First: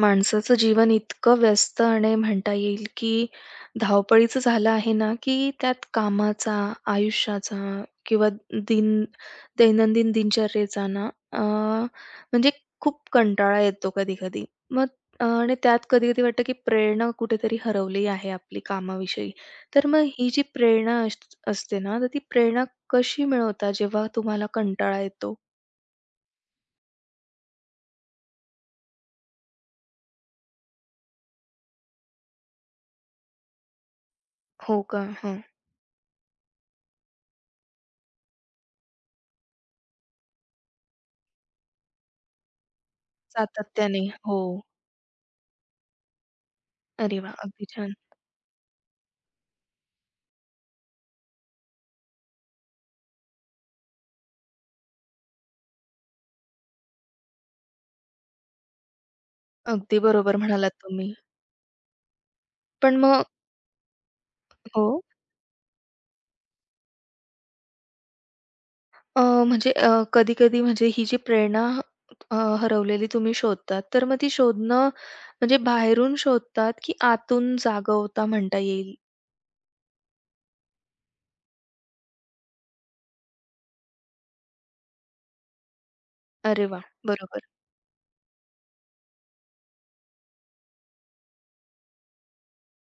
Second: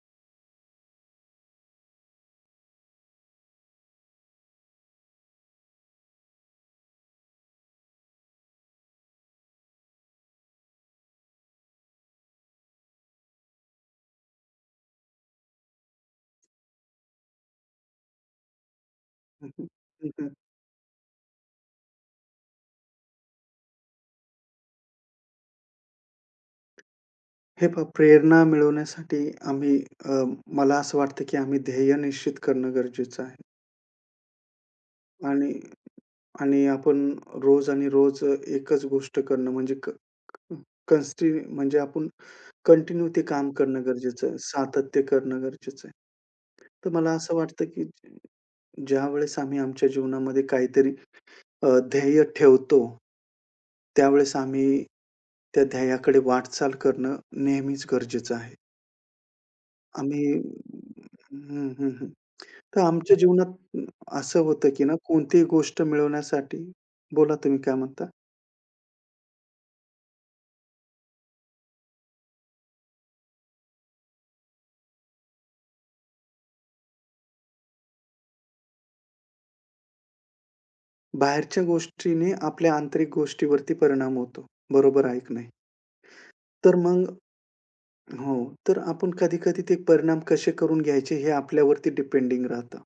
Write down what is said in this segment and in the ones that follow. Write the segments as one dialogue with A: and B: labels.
A: माणसाचं जीवन इतकं व्यस्त आणि म्हणता येईल, की धावपळीचं झालं आहे ना, की त्यात कामाचा, आयुष्याचा किंवा दिन दैनंदिन दिनचर्येचा ना, अ, म्हणजे खूप कंटाळा येतो कधी-कधी. मग आणि त्यात कधी-कधी वाटतं, की प्रेरणा कुठेतरी हरवली आहे आपली कामाविषयी.
B: हं, हं.
A: तर मग
B: हं,
A: ही
B: हं.
A: जी प्रेरणा असते ना, तर ती प्रेरणा कशी मिळवता जेव्हा तुम्हाला कंटाळा येतो?
B: हे पहा, प्रेरणा मिळवण्यासाठी आम्ही अ, मला असं वाटतं, की आम्ही ध्येय निश्चित करणं गरजेचं आहे.
A: हो का? हं.
B: आणि आणि आपण रोज आणि रोज एकच गोष्ट करणं म्हणजे क क- कन्स्टि म्हणजे आपण कंटिन्यू ते काम करणं
A: सातत्याने.
B: गरजेचं
A: हो.
B: आहे. सातत्य करणं गरजेचं आहे. तर मला
A: अरे वाह!
B: असं
A: अगदी
B: वाटतं, की
A: छान.
B: ज्यावेळेस आम्ही आमच्या जीवनामध्ये काहीतरी ध्येय ठेवतो, त्यावेळेस आम्ही त्या ध्येयाकडे वाटचाल करणं नेहमीच गरजेचं आहे.
A: अगदी बरोबर म्हणालात तुम्ही.
B: हं, हं, हं. तर
A: पण
B: आमच्या
A: मग
B: जीवनात असं होतं, की ना
A: हो.
B: कोणतीही गोष्ट मिळवण्यासाठी. बोला, तुम्ही काय म्हणता?
A: अ, म्हणजे कधी-कधी म्हणजे ही जी प्रेरणा अ, हरवलेली तुम्ही शोधतात, तर मग ती शोधणं म्हणजे बाहेरून शोधतात, की आतून जागवता म्हणता येईल?
B: बाहेरच्या गोष्टीने आपल्या आंतरिक गोष्टीवरती परिणाम होतो. बरोबर आहे की नाही?
A: अरे
B: तर
A: वाह!
B: मग
A: बरोबर.
B: हो. तर आपण कधी-कधी ते परिणाम कसे करून घ्यायचे, हे आपल्यावरती डिपेंडिंग राहतं.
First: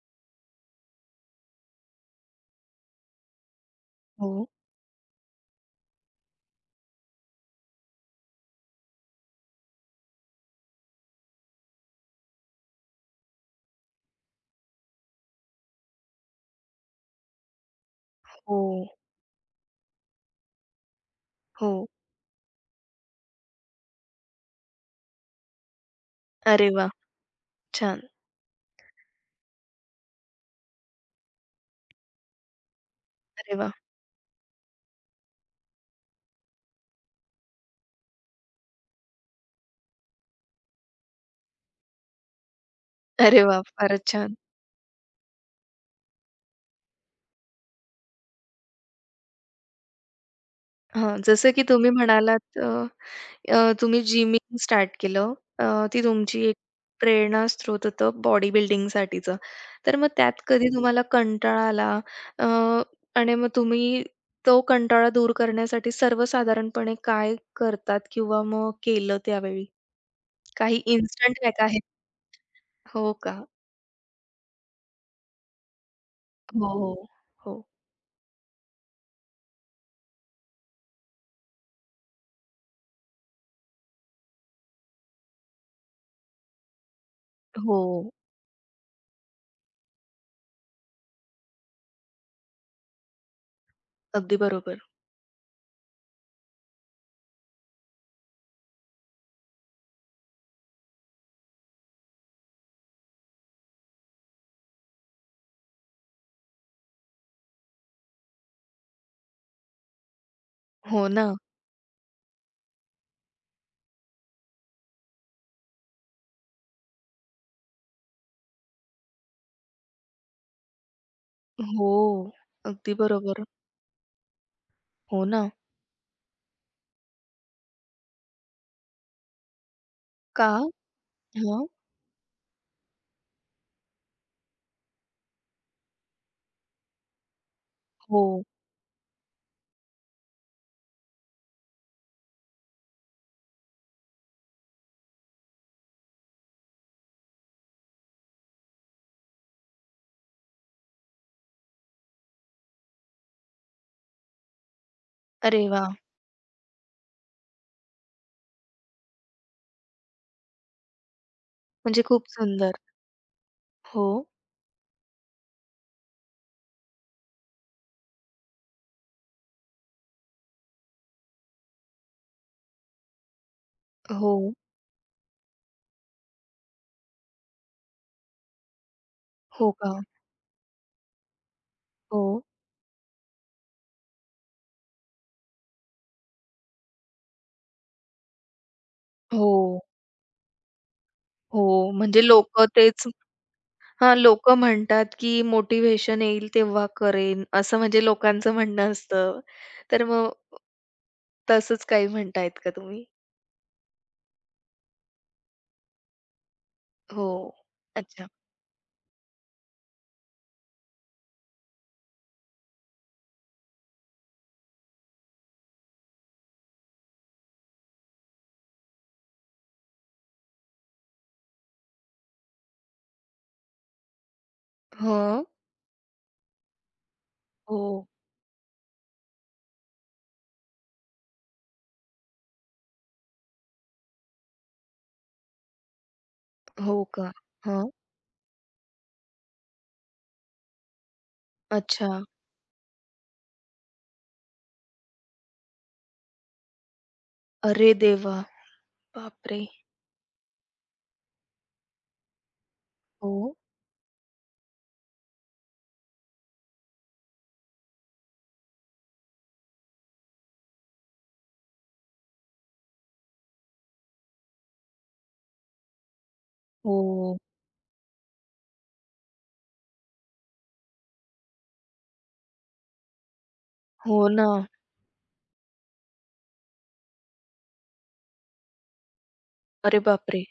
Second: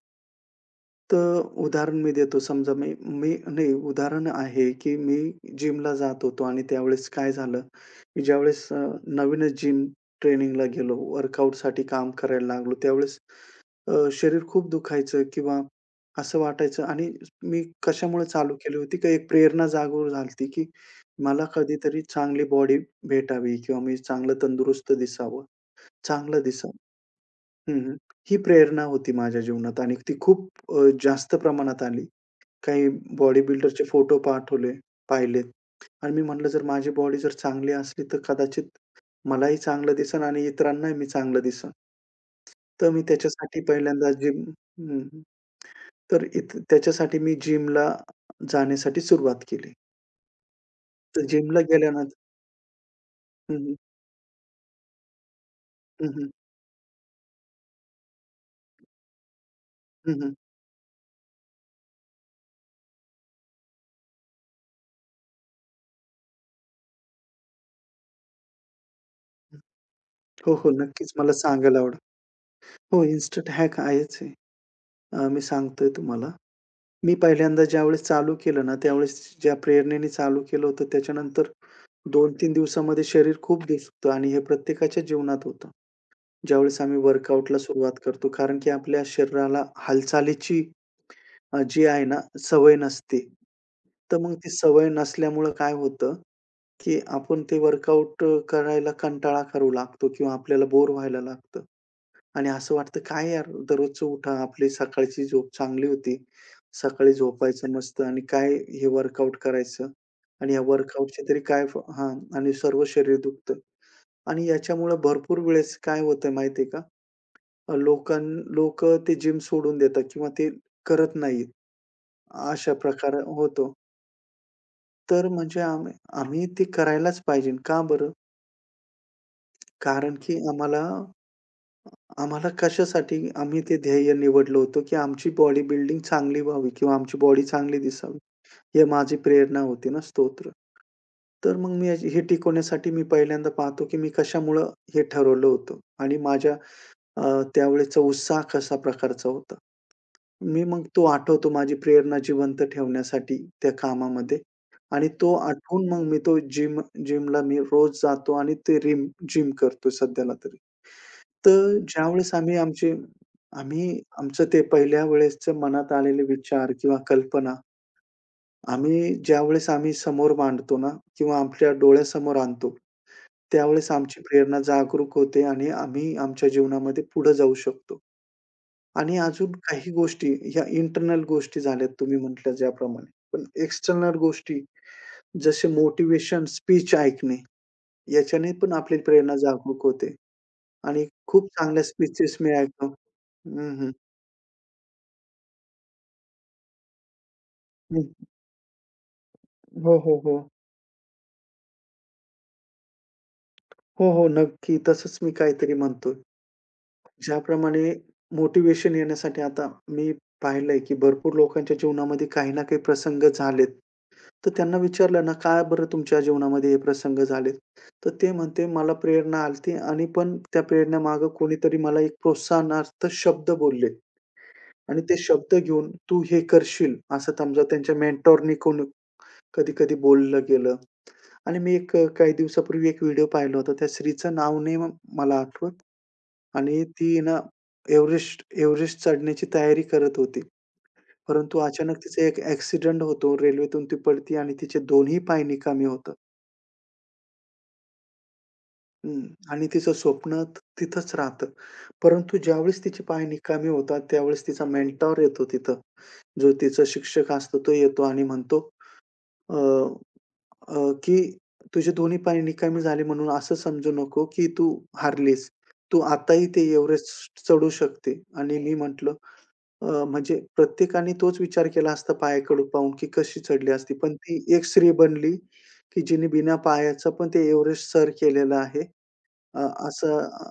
B: तर उदाहरण मी देतो. समजा मी. नाही, उदाहरण
A: हो,
B: आहे, की मी जिमला जात होतो आणि त्यावेळेस काय झालं, की ज्यावेळेस नवीनच जिम ट्रेनिंगला गेलो, वर्कआउटसाठी काम करायला लागलो, त्यावेळेस शरीर खूप दुखायचं किंवा असं वाटायचं. आणि मी कशामुळे चालू
A: हो,
B: केली होती, की एक प्रेरणा जागरूक झाली, की मला
A: हो.
B: कधीतरी चांगली बॉडी भेटावी किंवा मी चांगलं तंदुरुस्त दिसावं, चांगलं
A: अरे
B: दिसावं.
A: वाह!
B: हं,
A: छान.
B: ही प्रेरणा होती माझ्या जीवनात आणि ती खूप जास्त प्रमाणात आली. काही बॉडी
A: अरे वाह!
B: बिल्डरचे फोटो पाहिलेत आणि मी म्हटलं, जर माझी बॉडी जर चांगली असली, तर कदाचित मलाही चांगलं दिसेल आणि इतरांनाही मी चांगलं दिसेल. तर मी
A: अरे वाह!
B: त्याच्यासाठी
A: फारच
B: पहिल्यांदा
A: छान.
B: हं, हं. तर त्याच्यासाठी मी जिमला जाण्यासाठी सुरुवात केली.
A: हां,
B: तर
A: जसं
B: जिमला
A: की तुम्ही
B: गेल्यानंतर.
A: म्हणालात अ,
B: हं,
A: अ,
B: हं.
A: तुम्ही जिमिंग स्टार्ट केलं. अ, ती
B: हं, हं.
A: तुमची एक प्रेरणा स्रोत होतं बॉडी बिल्डिंगसाठीचं. तर मग
B: हं, हं.
A: त्यात कधी तुम्हाला कंटाळा आला, अ, आणि मग तुम्ही तो कंटाळा दूर करण्यासाठी सर्वसाधारणपणे काय करतात किंवा मग केलं त्यावेळी?
B: हो, हो.
A: काही
B: नक्कीच मला
A: इन्स्टंट हॅक
B: सांगायला
A: आहेत?
B: आवडेल. हो,
A: हो का?
B: इन्स्टंट हॅक आहेच आहे. मी सांगतोय तुम्हाला.
A: हो, हो.
B: मी
A: हो.
B: पहिल्यांदा ज्यावेळेस चालू केलं ना, त्यावेळेस, ज्या प्रेरणेने चालू केलं होतं त्याच्यानंतर 2-3 दिवसामध्ये शरीर खूप दुखतं आणि हे प्रत्येकाच्या जीवनात होतं. ज्यावेळेस आम्ही वर्कआउटला
A: हो.
B: सुरुवात करतो, कारण की आपल्या शरीराला हालचालीची जी आहे ना, सवय नसते. तर मग
A: अगदी
B: ती
A: बरोबर.
B: सवय नसल्यामुळं काय होतं, की आपण ते वर्कआउट करायला कंटाळा करू लागतो किंवा आपल्याला बोर व्हायला लागतं आणि असं वाटतं, "काय यार, दररोजचं उठा. आपली सकाळची झोप चांगली होती. सकाळी झोपायचं मस्त, आणि काय हे वर्कआउट करायचं आणि या
A: हो
B: वर्कआउटचे
A: ना.
B: तरी काय." हां, आणि सर्व शरीर दुखतं. आणि याच्यामुळं भरपूर वेळेस काय होतंय माहिती आहे का? अ, लोकां लोकं ते जिम सोडून देतात किंवा ते करत नाहीत.
A: हो.
B: अशा
A: अगदी
B: प्रकार
A: बरोबर.
B: होतो.
A: हो
B: तर
A: ना.
B: म्हणजे आम्ही आम्ही ते करायलाच पाहिजे. का बरं? कारण की
A: का?
B: आम्हाला
A: हां.
B: आम्हाला कशासाठी आम्ही ते ध्येय निवडलं होतं, की आमची बॉडी बिल्डिंग चांगली व्हावी किंवा आमची बॉडी चांगली दिसावी.
A: हो.
B: हे माझी प्रेरणा होती ना, स्तोत्र. तर मग मी हे टिकवण्यासाठी मी पहिल्यांदा पाहतो, की मी कशामुळं हे ठरवलं होतं आणि माझ्या त्यावेळेचा उत्साह कशा प्रकारचा होता. मी मग तो आठवतो, माझी प्रेरणा जिवंत ठेवण्यासाठी त्या कामामध्ये, आणि तो
A: अरे
B: आठवून
A: वाह!
B: मग मी तो जिमला मी रोज जातो आणि ते जिम करतो सध्याला तरी. तर
A: म्हणजे खूप
B: ज्यावेळेस आम्ही
A: सुंदर.
B: आमचे आम्ही
A: हो,
B: आमचं ते पहिल्या वेळेसच्या मनात आलेले विचार किंवा कल्पना ज्यावेळेस आम्ही समोर मांडतो ना, किंवा आपल्या डोळ्यासमोर आणतो, त्यावेळेस आमची
A: हो,
B: प्रेरणा जागरूक होते आणि आम्ही आमच्या जीवनामध्ये पुढे जाऊ शकतो. आणि अजून
A: हो
B: काही
A: का?
B: गोष्टी, ह्या इंटर्नल गोष्टी झाल्यात तुम्ही
A: हो,
B: म्हटल्या ज्याप्रमाणे. पण एक्सटर्नल गोष्टी जसे मोटिवेशन स्पीच ऐकणे, याच्याने पण आपली प्रेरणा
A: हो,
B: जागरूक होते आणि खूप चांगल्या
A: हो. म्हणजे
B: स्पीचेस मी
A: लोकं
B: ऐकतो.
A: तेच
B: हं, हं.
A: हां, लोकं म्हणतात, की मोटिव्हेशन येईल तेव्हा करेन, असं म्हणजे
B: हं.
A: लोकांचं म्हणणं असतं.
B: हो,
A: तर
B: हो,
A: मग
B: हो.
A: तसंच काही म्हणतायत का तुम्ही?
B: हो, हो. नक्की. तसंच मी काहीतरी म्हणतोय.
A: हो.
B: ज्याप्रमाणे
A: अच्छा.
B: मोटिव्हेशन येण्यासाठी आता मी पाहिलंय, की भरपूर लोकांच्या जीवनामध्ये काही ना काही प्रसंग झालेत. तर त्यांना विचारलं ना, "का बरं तुमच्या जीवनामध्ये हे प्रसंग झाले?" तर ते म्हणते, "मला प्रेरणा आलती आणि पण त्या प्रेरणेमागे कोणीतरी मला एक प्रोत्साहनार्थ शब्द बोलले आणि ते
A: हं.
B: शब्द घेऊन तू हे करशील." असं समजा त्यांच्या
A: हो,
B: मेंटॉरनी कोणी कधी-कधी बोललं गेलं. आणि मी काही दिवसापूर्वी एक व्हिडिओ पाहिला होता. त्या स्त्रीचं नाव नाही, मला आठवत. आणि
A: हो
B: ती
A: का?
B: ना,
A: हं.
B: एव्हरेस्ट एव्हरेस्ट चढण्याची तयारी करत होती. परंतु अचानक
A: अच्छा.
B: तिचा एक ॲक्सिडेंट होतो. रेल्वेतून ती पडते आणि तिचे दोन्ही पाय निकामी होतात.
A: अरे देवा!
B: हं.
A: बापरे!
B: आणि तिचं स्वप्न तिथंच राहतं. परंतु ज्यावेळेस तिचे पाय
A: हो,
B: निकामी होतात, त्यावेळेस तिचा मेंटॉर येतो तिथं. जो तिचा शिक्षक असतो, तो येतो आणि म्हणतो, अ, अ, की, "तुझे दोन्ही पाय निकामी झाले म्हणून असं समजू नको, की तू हारलीस. तू आताही ते
A: हो,
B: एव्हरेस्ट चढू शकते." आणि मी म्हटलं, म्हणजे प्रत्येकाने तोच विचार केला असता, पायाकडे पाहून, की कशी चढली असती. पण
A: हो
B: ती
A: ना.
B: एक स्त्री बनली, की जिने बिना पायाचं पण ते एव्हरेस्ट सर केलेलं आहे. अ,
A: अरे
B: असं
A: बापरे!
B: अ,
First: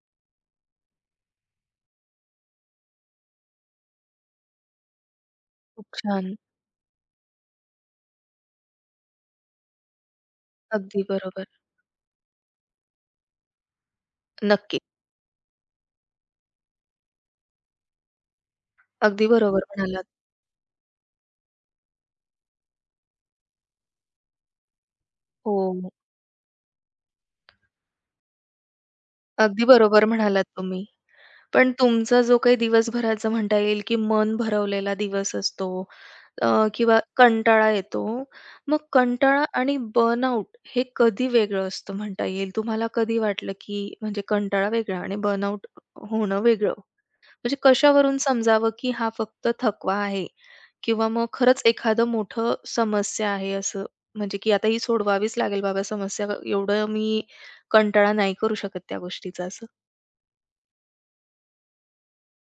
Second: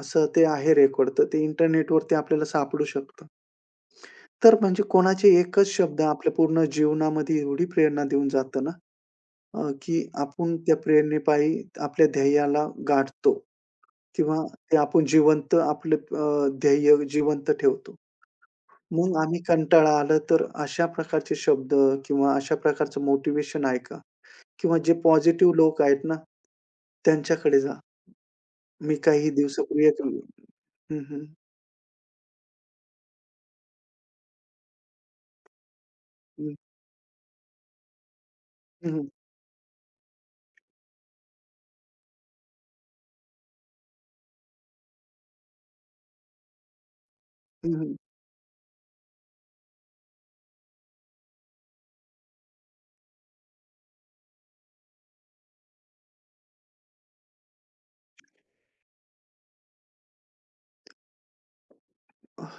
B: असं ते आहे रेकॉर्ड. तर ते इंटरनेटवरती आपल्याला सापडू शकतं. तर म्हणजे कोणाचे एकच
A: खूप
B: शब्द आपल्या
A: छान.
B: पूर्ण जीवनामध्ये एवढी प्रेरणा देऊन जातं ना, की आपण त्या
A: अगदी बरोबर.
B: प्रेरणेपायी आपल्या ध्येयाला गाठतो किंवा ते
A: नक्की.
B: आपण आपलं ध्येय जिवंत ठेवतो. मग
A: अगदी
B: आम्ही
A: बरोबर
B: कंटाळा
A: म्हणालात.
B: आलं तर, अशा प्रकारचे शब्द किंवा अशा प्रकारचं मोटिव्हेशन आहे का? किंवा जे पॉझिटिव्ह लोक
A: हो,
B: आहेत ना, त्यांच्याकडे जा. मी काही
A: अगदी
B: दिवसापूर्वी एक.
A: बरोबर म्हणालात
B: हं,
A: तुम्ही.
B: हं.
A: पण तुमचा जो काही दिवसभराचा म्हणता येईल, की मन भरवलेला दिवस असतो, अ, किंवा कंटाळा येतो. मग
B: हं, हं.
A: कंटाळा आणि बर्नआउट हे कधी वेगळं असतं म्हणता येईल? तुम्हाला कधी वाटलं, की म्हणजे कंटाळा वेगळा आणि बर्नआउट होणं वेगळं. म्हणजे
B: हं, हं.
A: कशावरून समजावं, की हा फक्त थकवा आहे किंवा मग खरंच एखादं मोठं समस्या आहे असं, म्हणजे की आता ही सोडवावीच लागेल बाबा समस्या, एवढं मी कंटाळा नाही करू शकत त्या गोष्टीचा असं.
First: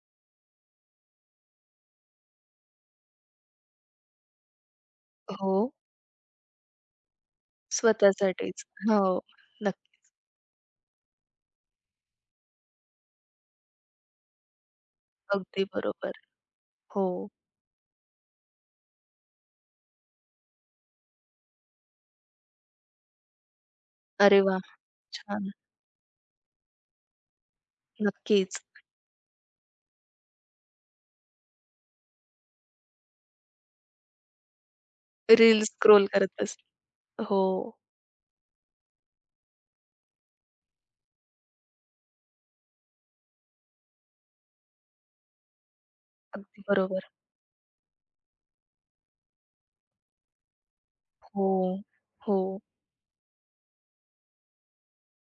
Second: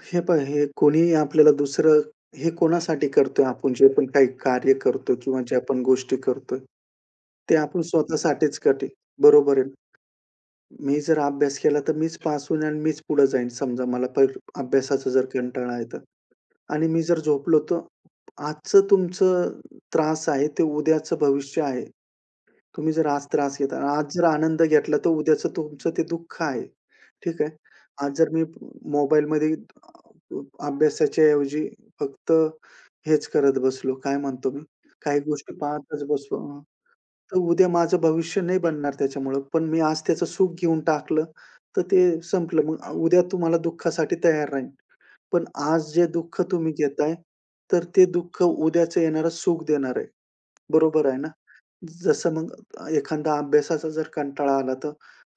B: हे पहा, हे कोणीही आपल्याला दुसरं हे कोणासाठी करतोय आपण, जे पण काही कार्य करतो किंवा
A: हो.
B: ज्या पण गोष्टी करतोय, ते आपण स्वतःसाठीच
A: स्वतःसाठीच.
B: करते.
A: हो,
B: बरोबर आहे.
A: नक्की.
B: मी जर अभ्यास केला तर मीच पास होईन आणि मीच पुढे जाईन. समजा मला अभ्यासाचा जर
A: अगदी
B: कंटाळा आहे, तर
A: बरोबर.
B: आणि मी
A: हो.
B: जर झोपलो तर, आजचं तुमचं त्रास आहे ते उद्याचं भविष्य आहे. तुम्ही जर आज त्रास घेता आज जर
A: अरे वा,
B: आनंद घेतला, तर
A: छान.
B: उद्याचं तुमचं ते दुःख आहे. ठीक आहे. आज जर मी
A: नक्कीच.
B: मोबाईलमध्ये अभ्यासाच्या ऐवजी फक्त हेच करत बसलो, काय म्हणतो मी, काही गोष्टी
A: रील्स
B: पाहतच
A: स्क्रोल करत
B: बसलो
A: बस
B: हां, तर
A: हो,
B: उद्या माझं भविष्य नाही बनणार त्याच्यामुळं. पण मी आज त्याचं सुख घेऊन टाकलं, तर ते संपलं. मग उद्या तुम्हाला दुःखासाठी तयार राहीन. पण आज जे दुःख
A: अगदी
B: तुम्ही
A: बरोबर.
B: घेताय, तर ते दुःख उद्याचं येणारं सुख देणार आहे. बरोबर आहे ना?
A: हो,
B: जसं मग
A: हो,
B: एखादा अभ्यासाचा जर कंटाळा आला, तर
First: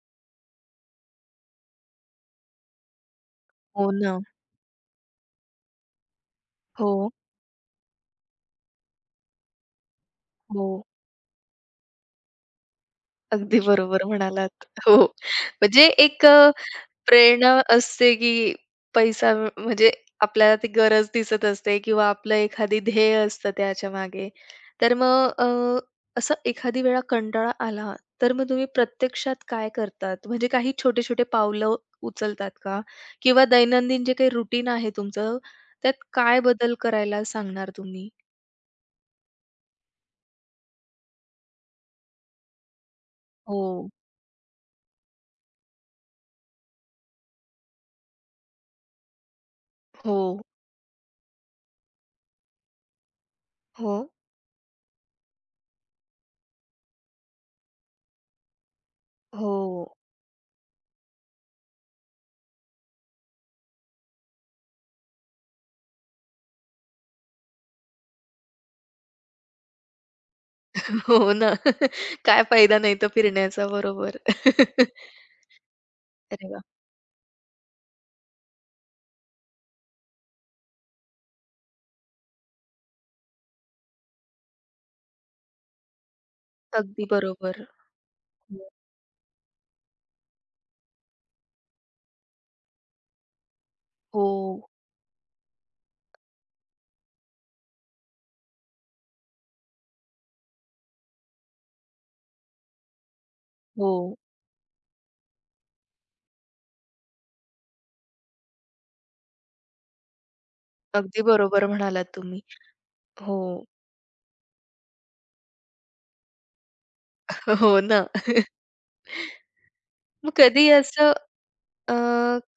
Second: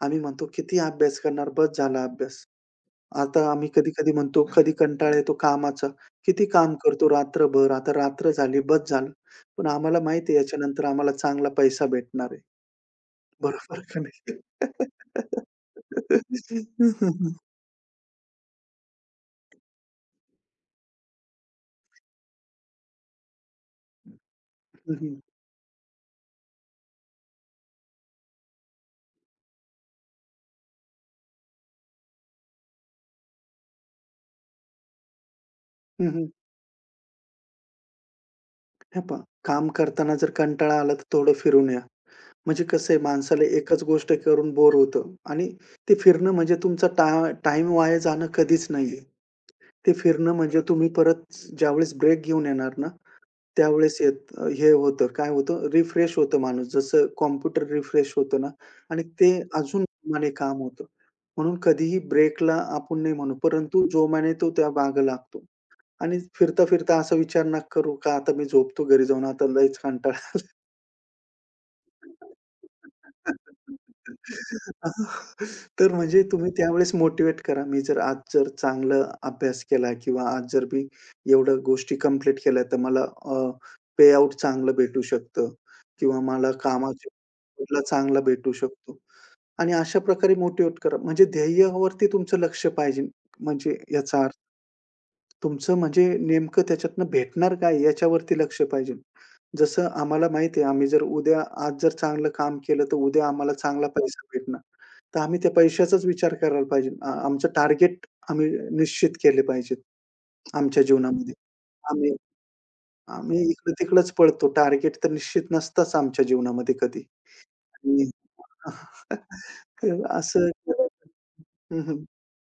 B: आम्ही म्हणतो, "किती अभ्यास करणार? बस झाला अभ्यास." आता आम्ही
A: हो
B: कधी-कधी
A: ना.
B: म्हणतो, कधी कंटाळा येतो कामाचा, "किती काम
A: हो,
B: करतो रात्रभर? आता रात्र झाली, बस झालं." पण आम्हाला माहिती आहे
A: हो.
B: याच्यानंतर आम्हाला चांगला पैसा भेटणार आहे.
A: अगदी
B: बरोबर का
A: बरोबर
B: नाही?
A: म्हणालात. हो,
B: हं,
A: म्हणजे
B: हं,
A: एक
B: हं.
A: प्रेरणा असते, की पैसा म- म्हणजे आपल्याला ती गरज दिसत असते किंवा आपलं एखादी ध्येय असतं त्याच्यामागे. तर मग असं एखादी वेळा कंटाळा आला, तर मग तुम्ही प्रत्यक्षात काय करतात? म्हणजे काही छोटे-छोटे पावलं उचलतात का? किंवा दैनंदिन जे काही रुटीन आहे तुमचं, त्यात काय बदल करायला सांगणार तुम्ही?
B: हे पहा, काम करताना जर कंटाळा आला, तर थोडं फिरून या. म्हणजे कसं आहे, माणसाला एकच
A: हो.
B: गोष्ट करून बोर होतं. आणि ते फिरणं म्हणजे तुमचा टाईम वाया जाणं कधीच नाहीये. ते
A: हो.
B: फिरणं म्हणजे तुम्ही परत ज्यावेळेस ब्रेक घेऊन येणार ना,
A: हो.
B: त्यावेळेस काय होतं, रिफ्रेश होतं माणूस. जसं कॉम्प्युटर रिफ्रेश होतं ना, आणि ते अजून
A: हो.
B: जोमाने काम होतं. म्हणून कधीही ब्रेकला आपण नाही म्हणू, परंतु जोमाने तो त्या मागे लागतो. आणि फिरता-फिरता असा विचार नका करू, का आता मी झोपतो घरी जाऊन, आता लयच कंटाळा.
A: हो ना. काय फायदा नाही तर फिरण्याचा. बरोबर.
B: तर म्हणजे
A: अरे
B: तुम्ही
A: वाह!
B: त्यावेळेस मोटिव्हेट करा. मी जर आज जर चांगला अभ्यास केला किंवा आज जर मी एवढ्या गोष्टी कंप्लीट केल्या, तर मला पेआउट चांगलं भेटू शकतं किंवा मला
A: अगदी
B: कामाचे
A: बरोबर.
B: बदला चांगला भेटू शकतो. आणि अशा प्रकारे मोटिव्हेट करा. म्हणजे ध्येयावरती तुमचं लक्ष पाहिजे. म्हणजे याचा अर्थ,
A: हो,
B: तुमचं म्हणजे नेमकं त्याच्यातनं भेटणार काय, याच्यावरती लक्ष पाहिजे. जसं आम्हाला माहिती आहे, आम्ही जर आज जर चांगलं काम केलं, तर उद्या आम्हाला चांगला
A: हो.
B: पैसा भेटणार. तर आम्ही त्या पैशाचाच विचार करायला पाहिजे. आमचं टार्गेट आम्ही निश्चित केले पाहिजेत आमच्या
A: अगदी
B: जीवनामध्ये.
A: बरोबर
B: हं. आम्ही
A: म्हणालात तुम्ही. हो,
B: आम्ही इकडं-तिकडंच पळतो. टार्गेट तर निश्चित नसताच आमच्या जीवनामध्ये कधी.
A: हो ना.
B: आणि तर
A: मग
B: असं. हं,
A: अ,
B: हं.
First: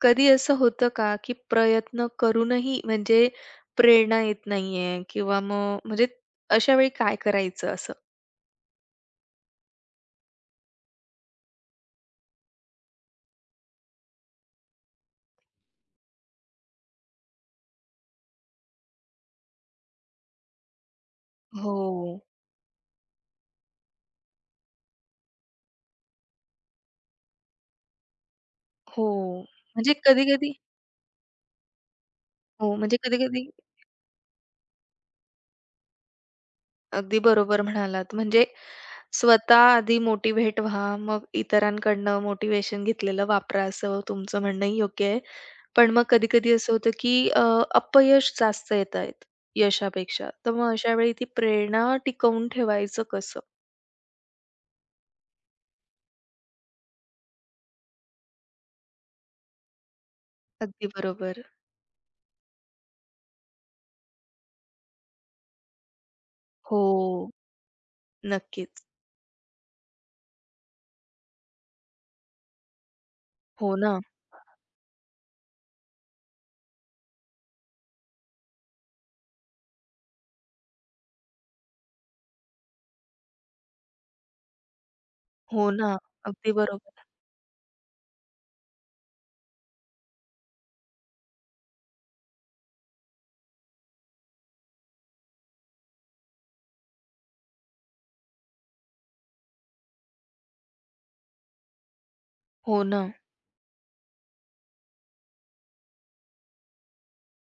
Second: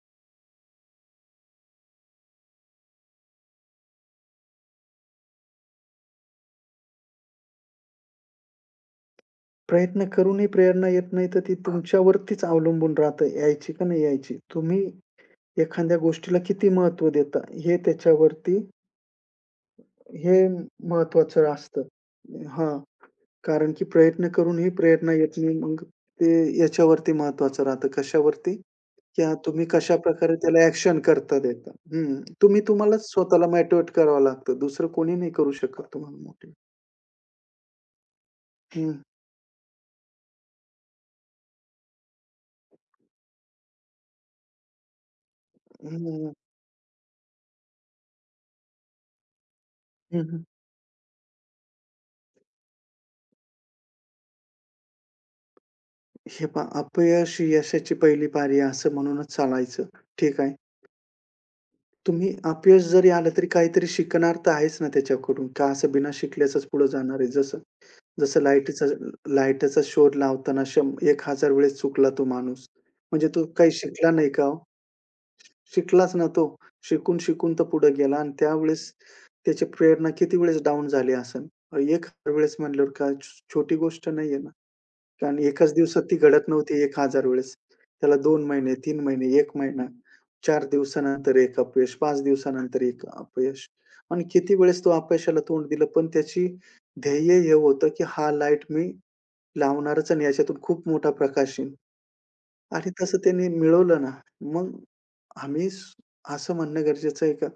A: कधी असं होतं का, की प्रयत्न करूनही म्हणजे प्रेरणा येत नाहीये किंवा मग म्हणजे अशा वेळी काय करायचं असं?
B: प्रयत्न करूनही प्रेरणा येत नाही, तर ती, हां, तुमच्यावरतीच अवलंबून राहतं, यायची का नाही यायची. तुम्ही एखाद्या गोष्टीला किती महत्त्व देता, हे त्याच्यावरती हे महत्वाचं असतं.
A: हो,
B: हां, कारण की प्रयत्न करूनही प्रेरणा येत नाही. मग ते याच्यावरती महत्वाचं राहतं. कशावरती?
A: हो.
B: किंवा तुम्ही
A: म्हणजे
B: कशाप्रकारे
A: कधी-कधी
B: त्याला ॲक्शन करता देता. हं. तुम्ही
A: हो, म्हणजे
B: तुम्हालाच
A: कधी-कधी
B: स्वतःला मोटिव्हेट करावं लागतं. दुसरं कोणी नाही करू शकत तुम्हाला मोटिव्हेट.
A: अगदी बरोबर म्हणालात. म्हणजे
B: हं,
A: स्वतः आधी मोटिव्हेट व्हा, मग इतरांकडनं मोटिव्हेशन घेतलेलं वापरा, असं तुमचं म्हणणंही योग्य आहे. पण मग
B: हं,
A: कधी-कधी असं होतं, की अपयश जास्त येत आहेत यशापेक्षा.
B: हं,
A: तर मग अशा वेळी ती प्रेरणा टिकवून ठेवायचं कसं?
B: हे पहा, अपयश ही यशाची पहिली पायरी आहे, असं म्हणूनच चालायचं. ठीक आहे.
A: अगदी बरोबर.
B: तुम्ही अपयश जरी आलं तरी काहीतरी शिकणार तर आहेच ना त्याच्याकडून. का असं बिना शिकल्याचंच पुढे जाणार आहे,
A: हो,
B: जसं जसं
A: नक्कीच.
B: लाईटाचा शोध लावताना 1,000 वेळेस चुकला तो माणूस. म्हणजे तो काही
A: हो ना,
B: शिकला नाही का हो? शिकलाच ना तो. शिकून, शिकून तो पुढे गेला. आणि त्यावेळेस त्याची प्रेरणा किती वेळेस डाउन झाली असेल. 1,000 वेळेस म्हटल्यावर काय, छोटी गोष्ट नाहीये ना. कारण
A: हो
B: एकाच
A: ना.
B: दिवसात ती घडत
A: अगदी
B: नव्हती
A: बरोबर.
B: 1,000 वेळेस. त्याला 2 महिने, 3 महिने, 1 महिना, 4 दिवसानंतर 1 अपयश, 5 दिवसानंतर 1 अपयश, आणि किती वेळेस तो अपयशाला तोंड दिलं. पण त्याची ध्येय हे होतं, की हा लाईट मी लावणारच आणि याच्यातून खूप मोठा प्रकाश येईल,
A: हो
B: आणि
A: ना,
B: तसं त्यांनी मिळवलं ना, मग आम्ही असं म्हणणं गरजेचं आहे का?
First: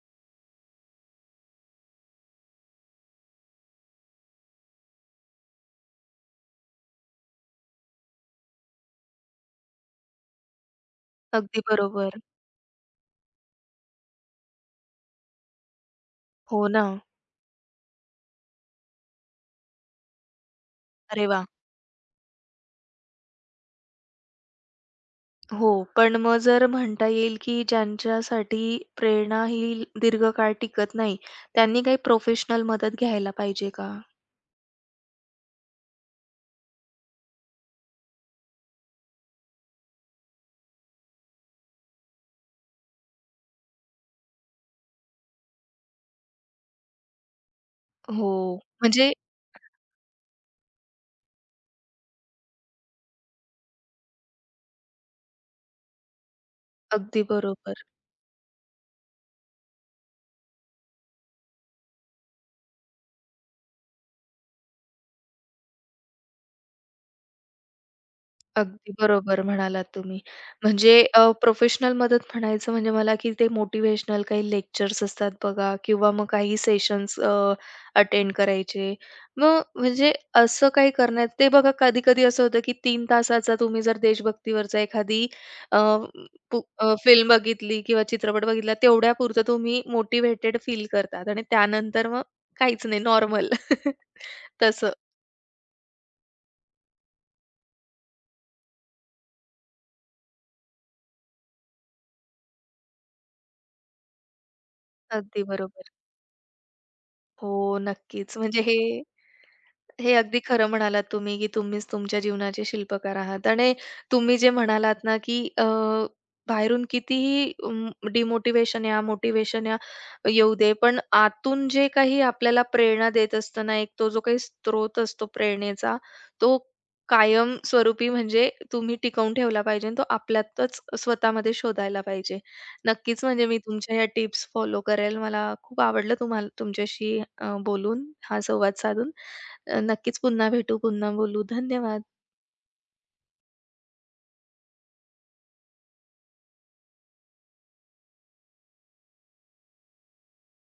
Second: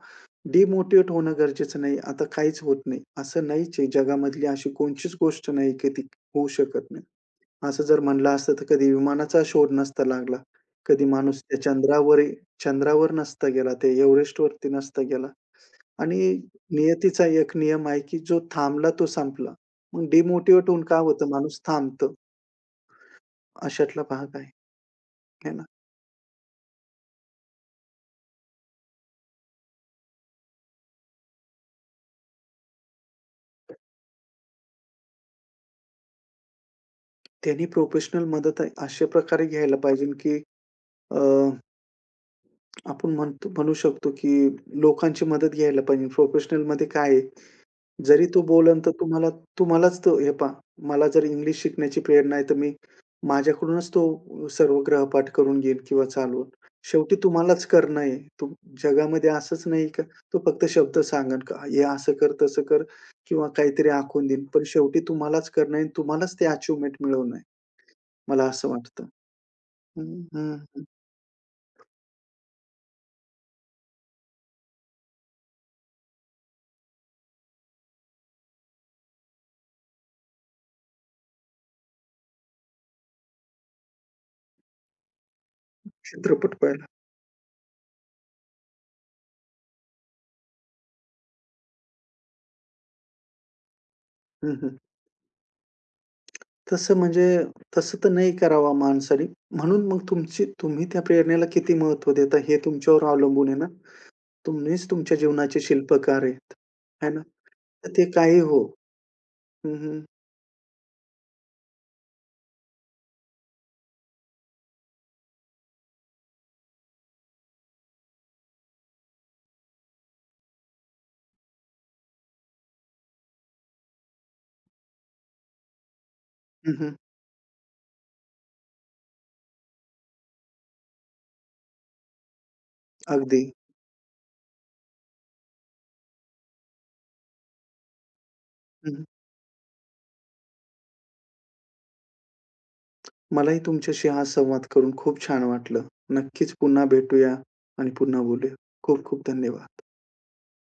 B: डिमोटिव्हेट होणं गरजेचं नाही. आता काहीच होत नाही, असं नाहीच आहे. जगामधली अशी कोणचीच गोष्ट नाही की ती होऊ शकत नाही. असं जर म्हणलं असतं तर कधी विमानाचा शोध नसता लागला. कधी माणूस
A: अगदी
B: त्या
A: बरोबर.
B: चंद्रावर नसता गेला. ते एव्हरेस्टवरती नसता गेला. आणि
A: हो ना.
B: नियतीचा एक नियम आहे, की जो थांबला तो संपला. मग डिमोटिव्हेट होऊन काय
A: अरे
B: होतं,
A: वाह!
B: माणूस थांबतो. अशातला भाग आहे. आहे ना.
A: हो, पण मग जर म्हणता येईल, की ज्यांच्यासाठी प्रेरणा ही दीर्घकाळ टिकत नाही, त्यांनी काही प्रोफेशनल मदत घ्यायला पाहिजे का?
B: त्यांनी प्रोफेशनल मदत अशा प्रकारे घ्यायला पाहिजे, की अ, आपण म्हणतो म्हणू शकतो, की लोकांची मदत घ्यायला पाहिजे. प्रोफेशनलमध्ये काय आहे, जरी
A: हो,
B: तो बोलन तर
A: म्हणजे
B: तुम्हाला, तुम्हालाच तो हे पहा, मला जर इंग्लिश शिकण्याची प्रेरणा आहे, तर मी माझ्याकडूनच तो सर्व गृहपाठ करून घेईन किंवा चालवून. शेवटी
A: अगदी
B: तुम्हालाच
A: बरोबर.
B: करणं आहे. तू, जगामध्ये असंच नाही का, तो फक्त शब्द सांगेल का, "हे असं कर, तसं कर" किंवा काहीतरी आखून देईन. पण शेवटी तुम्हालाच करणं आहे, तुम्हालाच ते अचीव्हमेंट मिळवणं आहे. मला असं
A: अगदी
B: वाटतं.
A: बरोबर म्हणालात
B: हं,
A: तुम्ही.
B: हं, हं.
A: म्हणजे प्रोफेशनल मदत म्हणायचं म्हणजे मला की ते मोटिव्हेशनल काही लेक्चर्स असतात बघा किंवा मग काही सेशन्स अटेंड करायचे. मग म्हणजे असं काही करण्यात ते बघा कधी-कधी असं होतं की तीन तासाचा तुम्ही जर देशभक्तीवरचा एखादी
B: चित्रपट पाहिला.
A: फिल्म बघितली किंवा चित्रपट बघितला तेवढ्यापुरतं तुम्ही मोटिव्हेटेड फील करतात आणि त्यानंतर मग काहीच नाही नॉर्मल.
B: हं, हं.
A: तसं.
B: तसं म्हणजे, तसं तर नाही करावा माणसाने. म्हणून मग तुमची तुम्ही त्या प्रेरणेला किती महत्व देता, हे तुमच्यावर अवलंबून आहे ना. तुम्हीच तुमच्या
A: अगदी
B: जीवनाचे
A: बरोबर.
B: शिल्पकार आहेत. आहे ना.
A: हो,
B: तर ते
A: नक्कीच.
B: काही
A: म्हणजे
B: हो.
A: हे
B: हं, हं.
A: हे अगदी खरं म्हणालात तुम्ही, की तुम्हीच तुमच्या जीवनाचे शिल्पकार आहात आणि तुम्ही जे म्हणालात ना, की बाहेरून कितीही या, मोटिवेशन या येऊ दे, पण आतून जे काही आपल्याला प्रेरणा देत असतं ना, एक तो जो काही स्रोत असतो प्रेरणेचा, तो
B: हं, हं.
A: कायमस्वरूपी म्हणजे तुम्ही टिकवून ठेवला पाहिजे आणि तो आपल्यातच स्वतःमध्ये शोधायला पाहिजे. नक्कीच
B: अगदी.
A: म्हणजे मी तुमच्या ह्या टिप्स फॉलो करेल. मला खूप आवडलं तुम्हाला तुमच्याशी बोलून, हा संवाद
B: हं, हं.
A: साधून. नक्कीच पुन्हा भेटू, पुन्हा बोलू. धन्यवाद.
B: मलाही तुमच्याशी हा संवाद करून खूप छान वाटलं. नक्कीच पुन्हा भेटूया आणि पुन्हा बोलूया. खूप खूप धन्यवाद.